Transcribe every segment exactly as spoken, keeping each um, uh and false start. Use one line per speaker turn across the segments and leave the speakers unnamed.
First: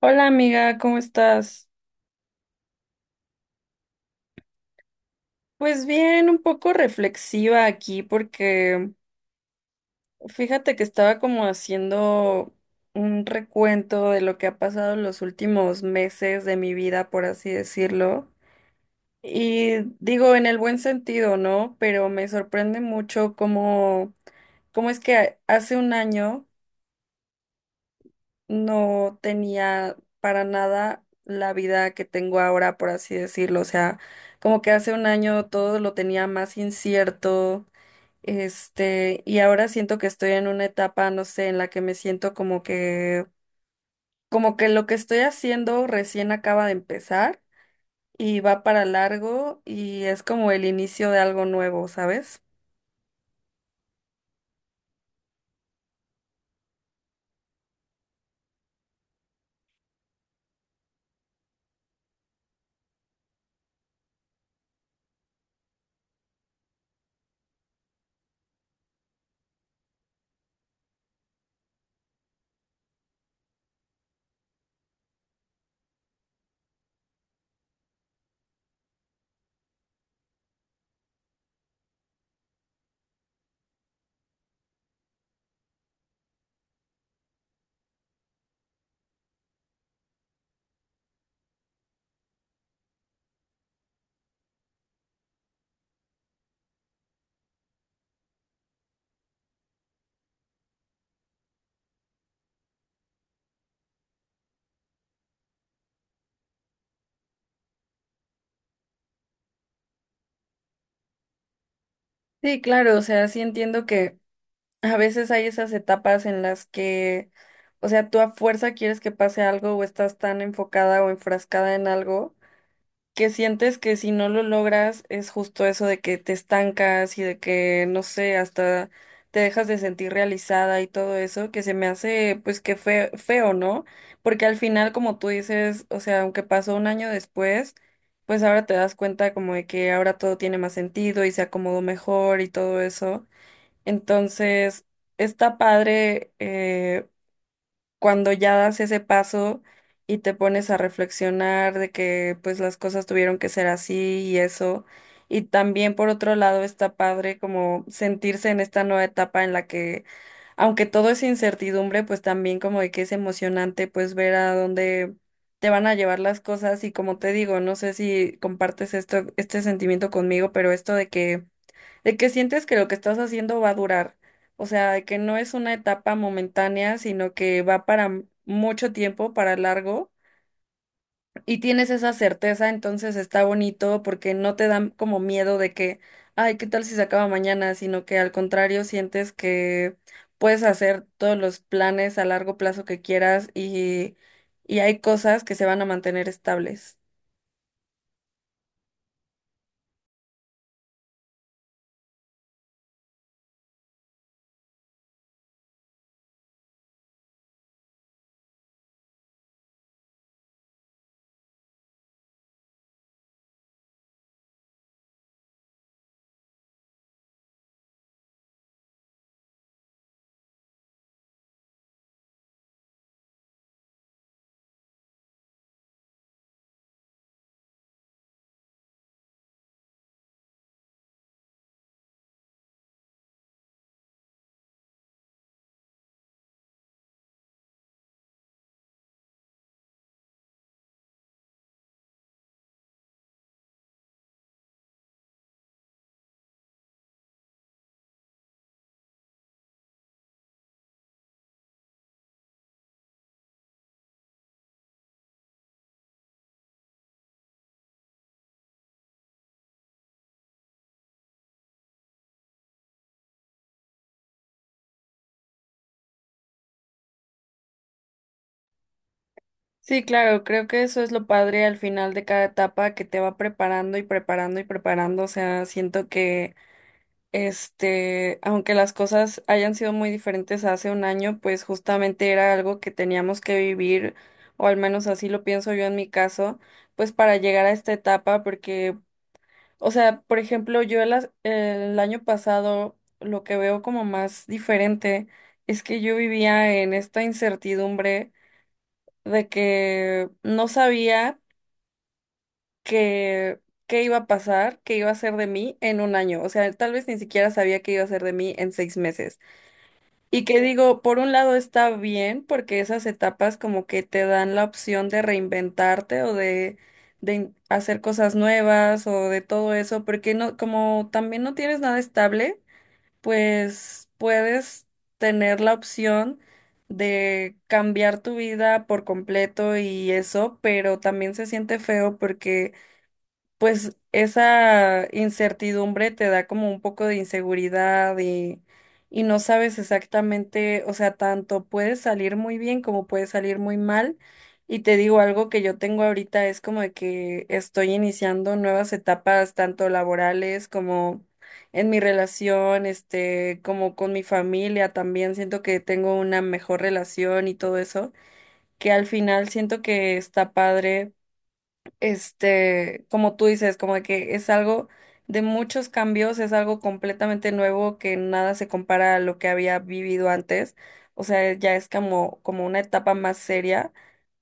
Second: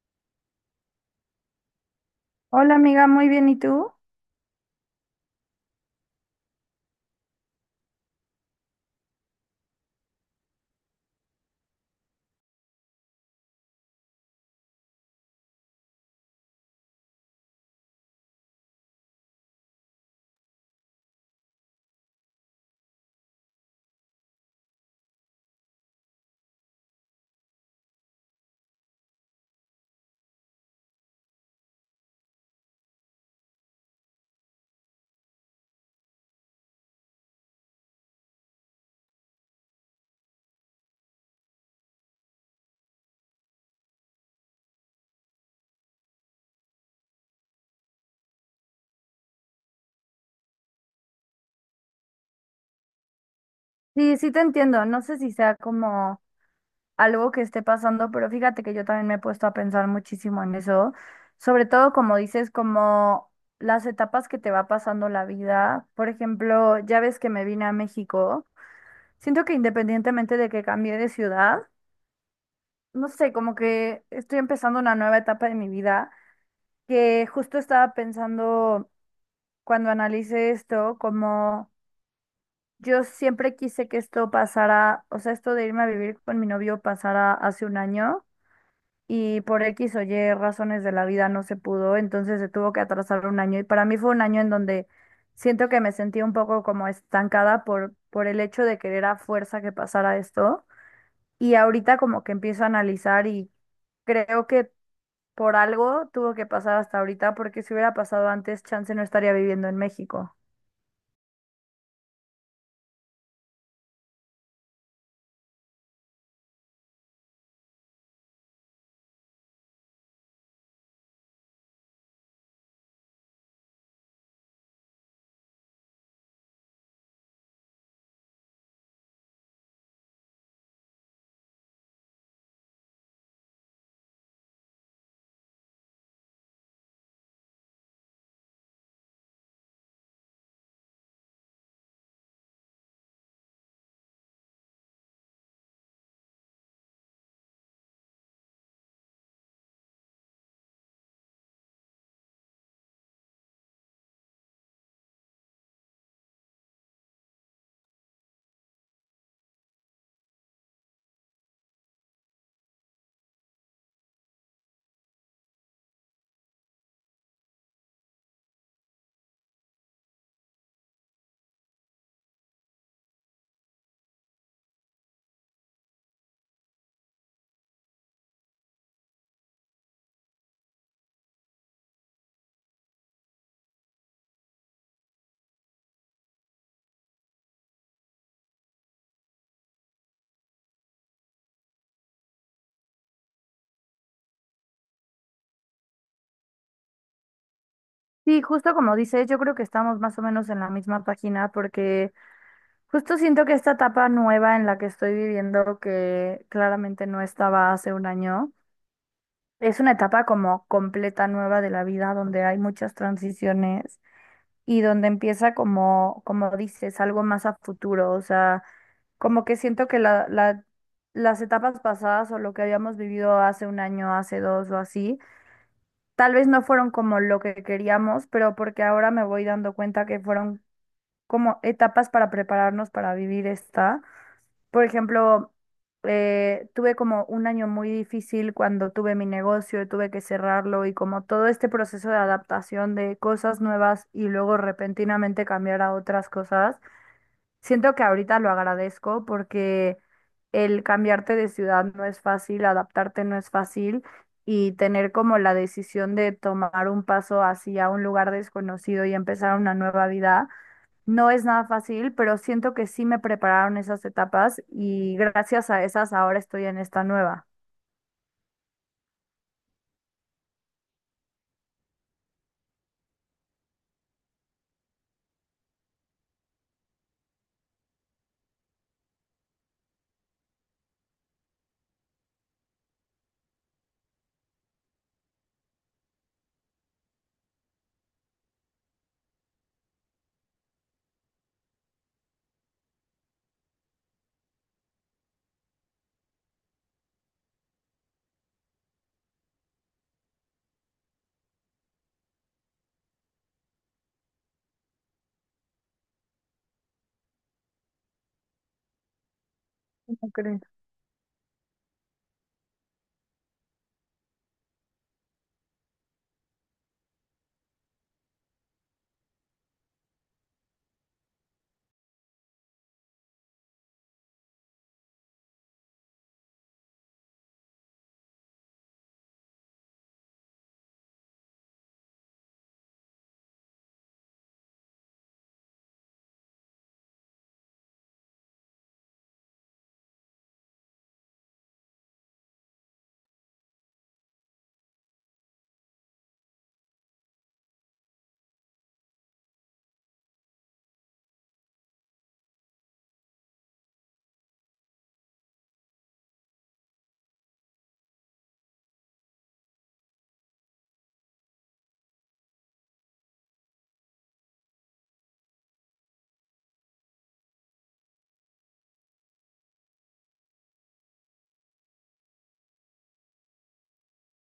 Hola amiga, ¿cómo estás?
Hola amiga, muy bien, ¿y tú?
Pues bien, un poco reflexiva aquí porque fíjate que estaba como haciendo un recuento de lo que ha pasado en los últimos meses de mi vida, por así decirlo. Y digo en el buen sentido, ¿no? Pero me sorprende mucho cómo, cómo es que hace un año no tenía para nada la vida que tengo ahora, por así decirlo. O sea, como que hace un año todo lo tenía más incierto, este, y ahora siento que estoy en una etapa, no sé, en la que me siento como que, como que lo que estoy haciendo recién acaba de empezar y va para largo y es como el inicio de algo nuevo, ¿sabes?
Sí, sí te entiendo, no sé si sea como algo que esté pasando, pero fíjate que yo también me he puesto a pensar muchísimo en eso, sobre todo como dices, como las etapas que te va pasando la vida. Por ejemplo, ya ves que me vine a México, siento que independientemente de que cambié de ciudad, no sé, como que estoy empezando una nueva etapa de mi vida, que justo estaba pensando cuando analice esto, como... Yo siempre quise que esto pasara, o sea, esto de irme a vivir con mi novio pasara hace un año y por X o Y razones de la vida no se pudo, entonces se tuvo que atrasar un año y para mí fue un año en donde siento que me sentí un poco como estancada por, por el hecho de querer a fuerza que pasara esto, y ahorita como que empiezo a analizar y creo que por algo tuvo que pasar hasta ahorita, porque si hubiera pasado antes, chance no estaría viviendo en México.
Sí, claro, o sea, sí entiendo que a veces hay esas etapas en las que, o sea, tú a fuerza quieres que pase algo o estás tan enfocada o enfrascada en algo que sientes que si no lo logras es justo eso de que te estancas y de que, no sé, hasta te dejas de sentir realizada y todo eso, que se me hace pues que fe- feo, ¿no? Porque al final, como tú dices, o sea, aunque pasó un año después, pues ahora te das cuenta como de que ahora todo tiene más sentido y se acomodó mejor y todo eso. Entonces, está padre eh, cuando ya das ese paso y te pones a reflexionar de que pues las cosas tuvieron que ser así y eso. Y también por otro lado está padre como sentirse en esta nueva etapa en la que, aunque todo es incertidumbre, pues también como de que es emocionante pues ver a dónde te van a llevar las cosas. Y como te digo, no sé si compartes esto, este sentimiento conmigo, pero esto de que de que sientes que lo que estás haciendo va a durar, o sea, de que no es una etapa momentánea, sino que va para m- mucho tiempo, para largo, y tienes esa certeza, entonces está bonito porque no te dan como miedo de que, ay, ¿qué tal si se acaba mañana? Sino que al contrario sientes que puedes hacer todos los planes a largo plazo que quieras y, y hay cosas que se van a mantener estables.
Sí, justo como dices, yo creo que estamos más o menos en la misma página, porque justo siento que esta etapa nueva en la que estoy viviendo, que claramente no estaba hace un año, es una etapa como completa nueva de la vida, donde hay muchas transiciones y donde empieza, como, como dices, algo más a futuro. O sea, como que siento que la, la- las etapas pasadas o lo que habíamos vivido hace un año, hace dos o así, tal vez no fueron como lo que queríamos, pero porque ahora me voy dando cuenta que fueron como etapas para prepararnos para vivir esta. Por ejemplo, eh, tuve como un año muy difícil cuando tuve mi negocio y tuve que cerrarlo, y como todo este proceso de adaptación de cosas nuevas y luego repentinamente cambiar a otras cosas. Siento que ahorita lo agradezco porque el cambiarte de ciudad no es fácil, adaptarte no es fácil, y tener como la decisión de tomar un paso hacia un lugar desconocido y empezar una nueva vida no es nada fácil, pero siento que sí me prepararon esas etapas y gracias a esas ahora estoy en esta nueva.
Sí, claro, creo que eso es lo padre al final de cada etapa que te va preparando y preparando y preparando. O sea, siento que, este, aunque las cosas hayan sido muy diferentes hace un año, pues justamente era algo que teníamos que vivir, o al menos así lo pienso yo en mi caso, pues para llegar a esta etapa, porque, o sea, por ejemplo, yo el, as- el año pasado lo que veo como más diferente es que yo vivía en esta incertidumbre de que no sabía. Que qué iba a pasar, qué iba a ser de mí en un año. O sea, tal vez ni siquiera sabía qué iba a ser de mí en seis meses.
¿Cómo
Y que
crees?
digo, por un lado está bien porque esas etapas como que te dan la opción de reinventarte o de, de in- hacer cosas nuevas o de todo eso, porque no, como también no tienes nada estable, pues puedes tener la opción de cambiar tu vida por completo y eso, pero también se siente feo porque pues esa incertidumbre te da como un poco de inseguridad y, y no sabes exactamente, o sea, tanto puede salir muy bien como puede salir muy mal. Y te digo algo que yo tengo ahorita es como de que estoy iniciando nuevas etapas, tanto laborales como en mi relación, este, como con mi familia también. Siento que tengo una mejor relación y todo eso, que al final siento que está padre este, como tú dices, como de que es algo de muchos cambios, es algo completamente nuevo que nada se compara a lo que había vivido antes. O sea, ya es como, como una etapa más seria,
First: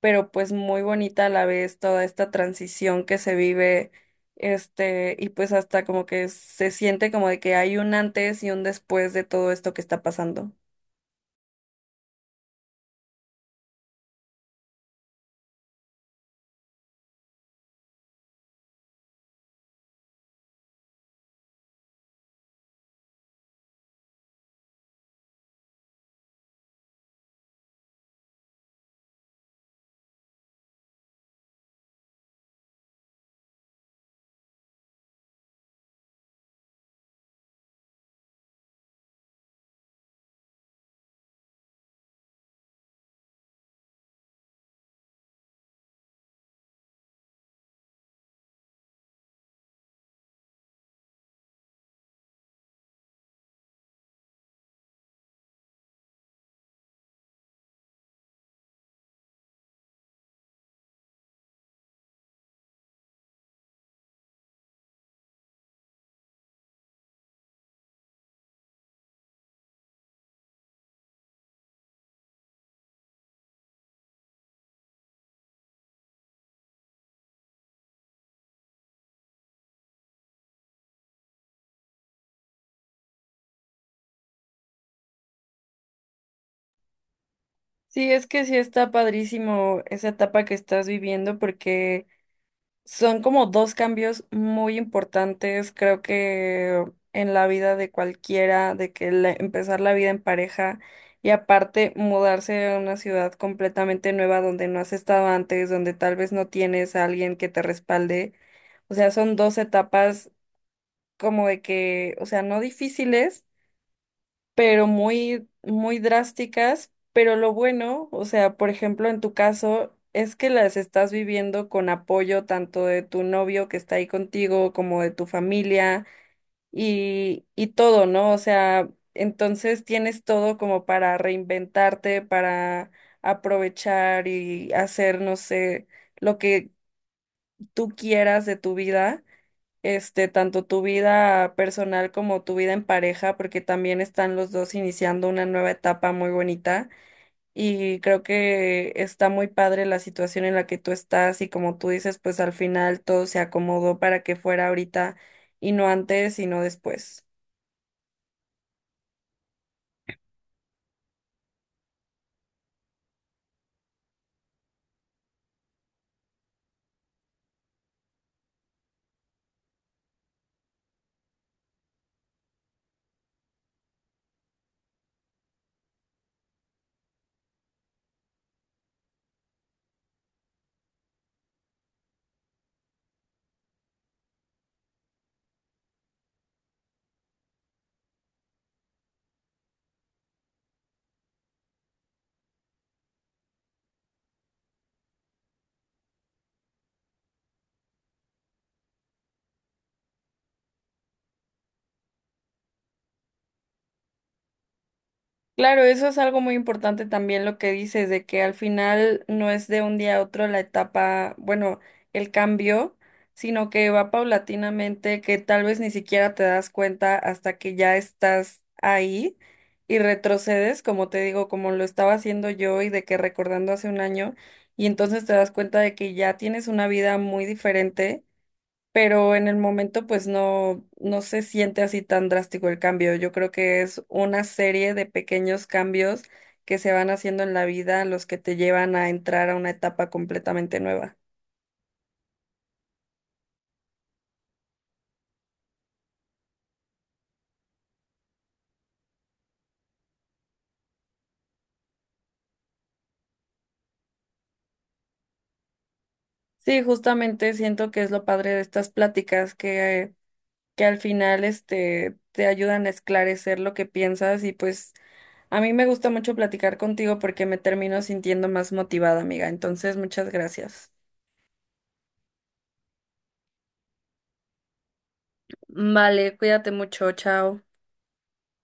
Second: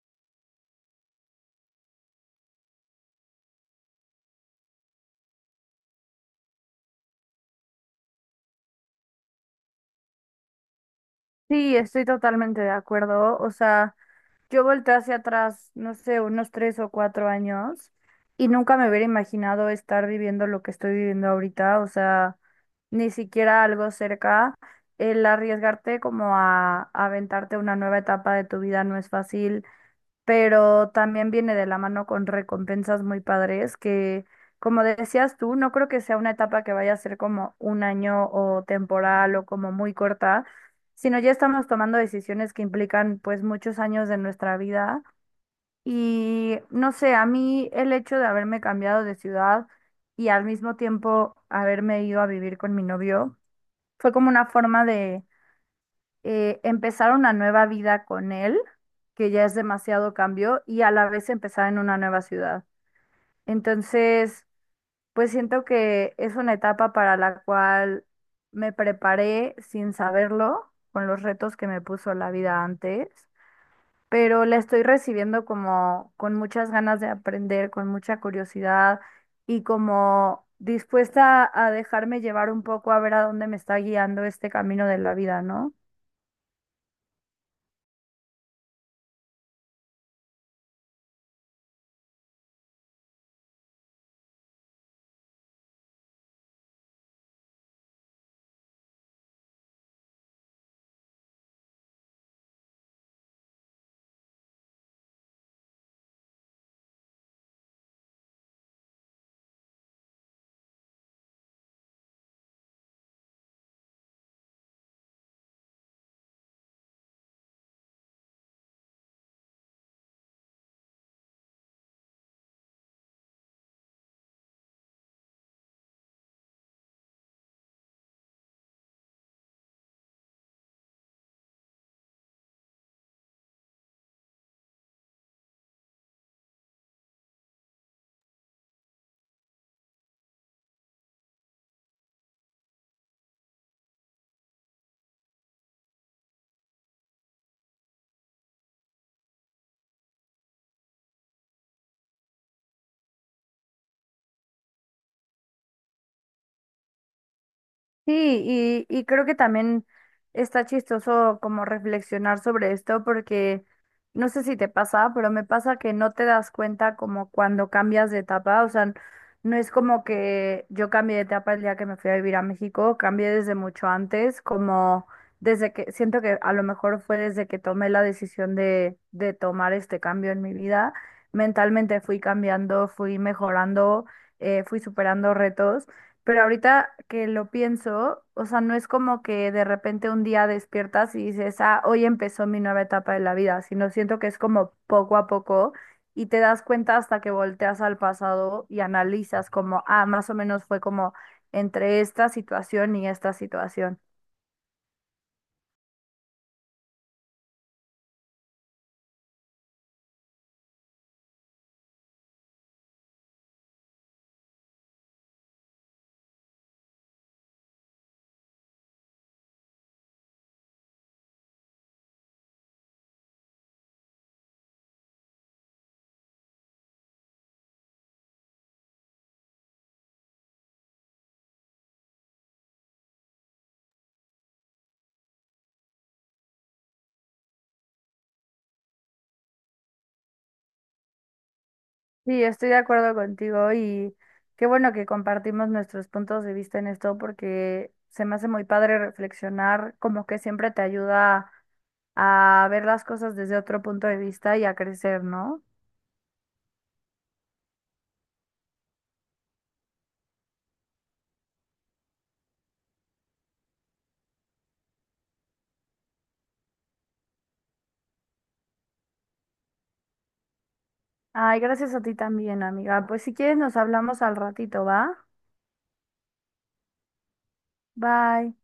pero pues muy bonita a la vez toda esta transición que se vive, este, y pues hasta como que se siente como de que hay un antes y un después de todo esto que está pasando.
Sí, estoy totalmente de acuerdo. O sea... Yo volteé hacia atrás, no sé, unos tres o cuatro años, y nunca me hubiera imaginado estar viviendo lo que estoy viviendo ahorita, o sea, ni siquiera algo cerca. El arriesgarte como a, a aventarte una nueva etapa de tu vida no es fácil, pero también viene de la mano con recompensas muy padres que, como decías tú, no creo que sea una etapa que vaya a ser como un año o temporal o como muy corta, sino ya estamos tomando decisiones que implican pues muchos años de nuestra vida. Y no sé, a mí el hecho de haberme cambiado de ciudad y al mismo tiempo haberme ido a vivir con mi novio fue como una forma de eh, empezar una nueva vida con él, que ya es demasiado cambio, y a la vez empezar en una nueva ciudad. Entonces, pues siento que es una etapa para la cual me preparé sin saberlo, con los retos que me puso la vida antes, pero la estoy recibiendo como con muchas ganas de aprender, con mucha curiosidad y como dispuesta a dejarme llevar un poco a ver a dónde me está guiando este camino de la vida, ¿no?
Sí, es que sí está padrísimo esa etapa que estás viviendo porque son como dos cambios muy importantes, creo que en la vida de cualquiera, de que la- empezar la vida en pareja y aparte mudarse a una ciudad completamente nueva donde no has estado antes, donde tal vez no tienes a alguien que te respalde. O sea, son dos etapas como de que, o sea, no difíciles, pero muy, muy drásticas. Pero lo bueno, o sea, por ejemplo, en tu caso, es que las estás viviendo con apoyo tanto de tu novio que está ahí contigo como de tu familia y, y todo, ¿no? O sea, entonces tienes todo como para reinventarte, para aprovechar y hacer, no sé, lo que tú quieras de tu vida este, tanto tu vida personal como tu vida en pareja, porque también están los dos iniciando una nueva etapa muy bonita y creo que está muy padre la situación en la que tú estás y como tú dices, pues al final todo se acomodó para que fuera ahorita y no antes y no después.
Sí, y, y creo que también está chistoso como reflexionar sobre esto, porque no sé si te pasa, pero me pasa que no te das cuenta como cuando cambias de etapa. O sea, no es como que yo cambié de etapa el día que me fui a vivir a México, cambié desde mucho antes, como desde que, siento que a lo mejor fue desde que tomé la decisión de, de tomar este cambio en mi vida, mentalmente fui cambiando, fui mejorando, eh, fui superando retos. Pero ahorita que lo pienso, o sea, no es como que de repente un día despiertas y dices, ah, hoy empezó mi nueva etapa de la vida, sino siento que es como poco a poco, y te das cuenta hasta que volteas al pasado y analizas como, ah, más o menos fue como entre esta situación y esta situación.
Claro, eso es algo muy importante también lo que dices, de que al final no es de un día a otro la etapa, bueno, el cambio, sino que va paulatinamente, que tal vez ni siquiera te das cuenta hasta que ya estás ahí y retrocedes, como te digo, como lo estaba haciendo yo y de que recordando hace un año, y entonces te das cuenta de que ya tienes una vida muy diferente pero en el momento pues no, no se siente así tan drástico el cambio. Yo creo que es una serie de pequeños cambios que se van haciendo en la vida los que te llevan a entrar a una etapa completamente nueva.
Sí, estoy de acuerdo contigo, y qué bueno que compartimos nuestros puntos de vista en esto, porque se me hace muy padre reflexionar, como que siempre te ayuda a ver las cosas desde otro punto de vista y a crecer, ¿no?
Sí, justamente siento que es lo padre de estas pláticas que, que al final este, te ayudan a esclarecer lo que piensas y pues a mí me gusta mucho platicar contigo porque me termino sintiendo más motivada, amiga. Entonces, muchas gracias.
Ay, gracias a ti también, amiga. Pues si quieres nos hablamos al ratito, ¿va?
Vale, cuídate mucho, chao.
Bye.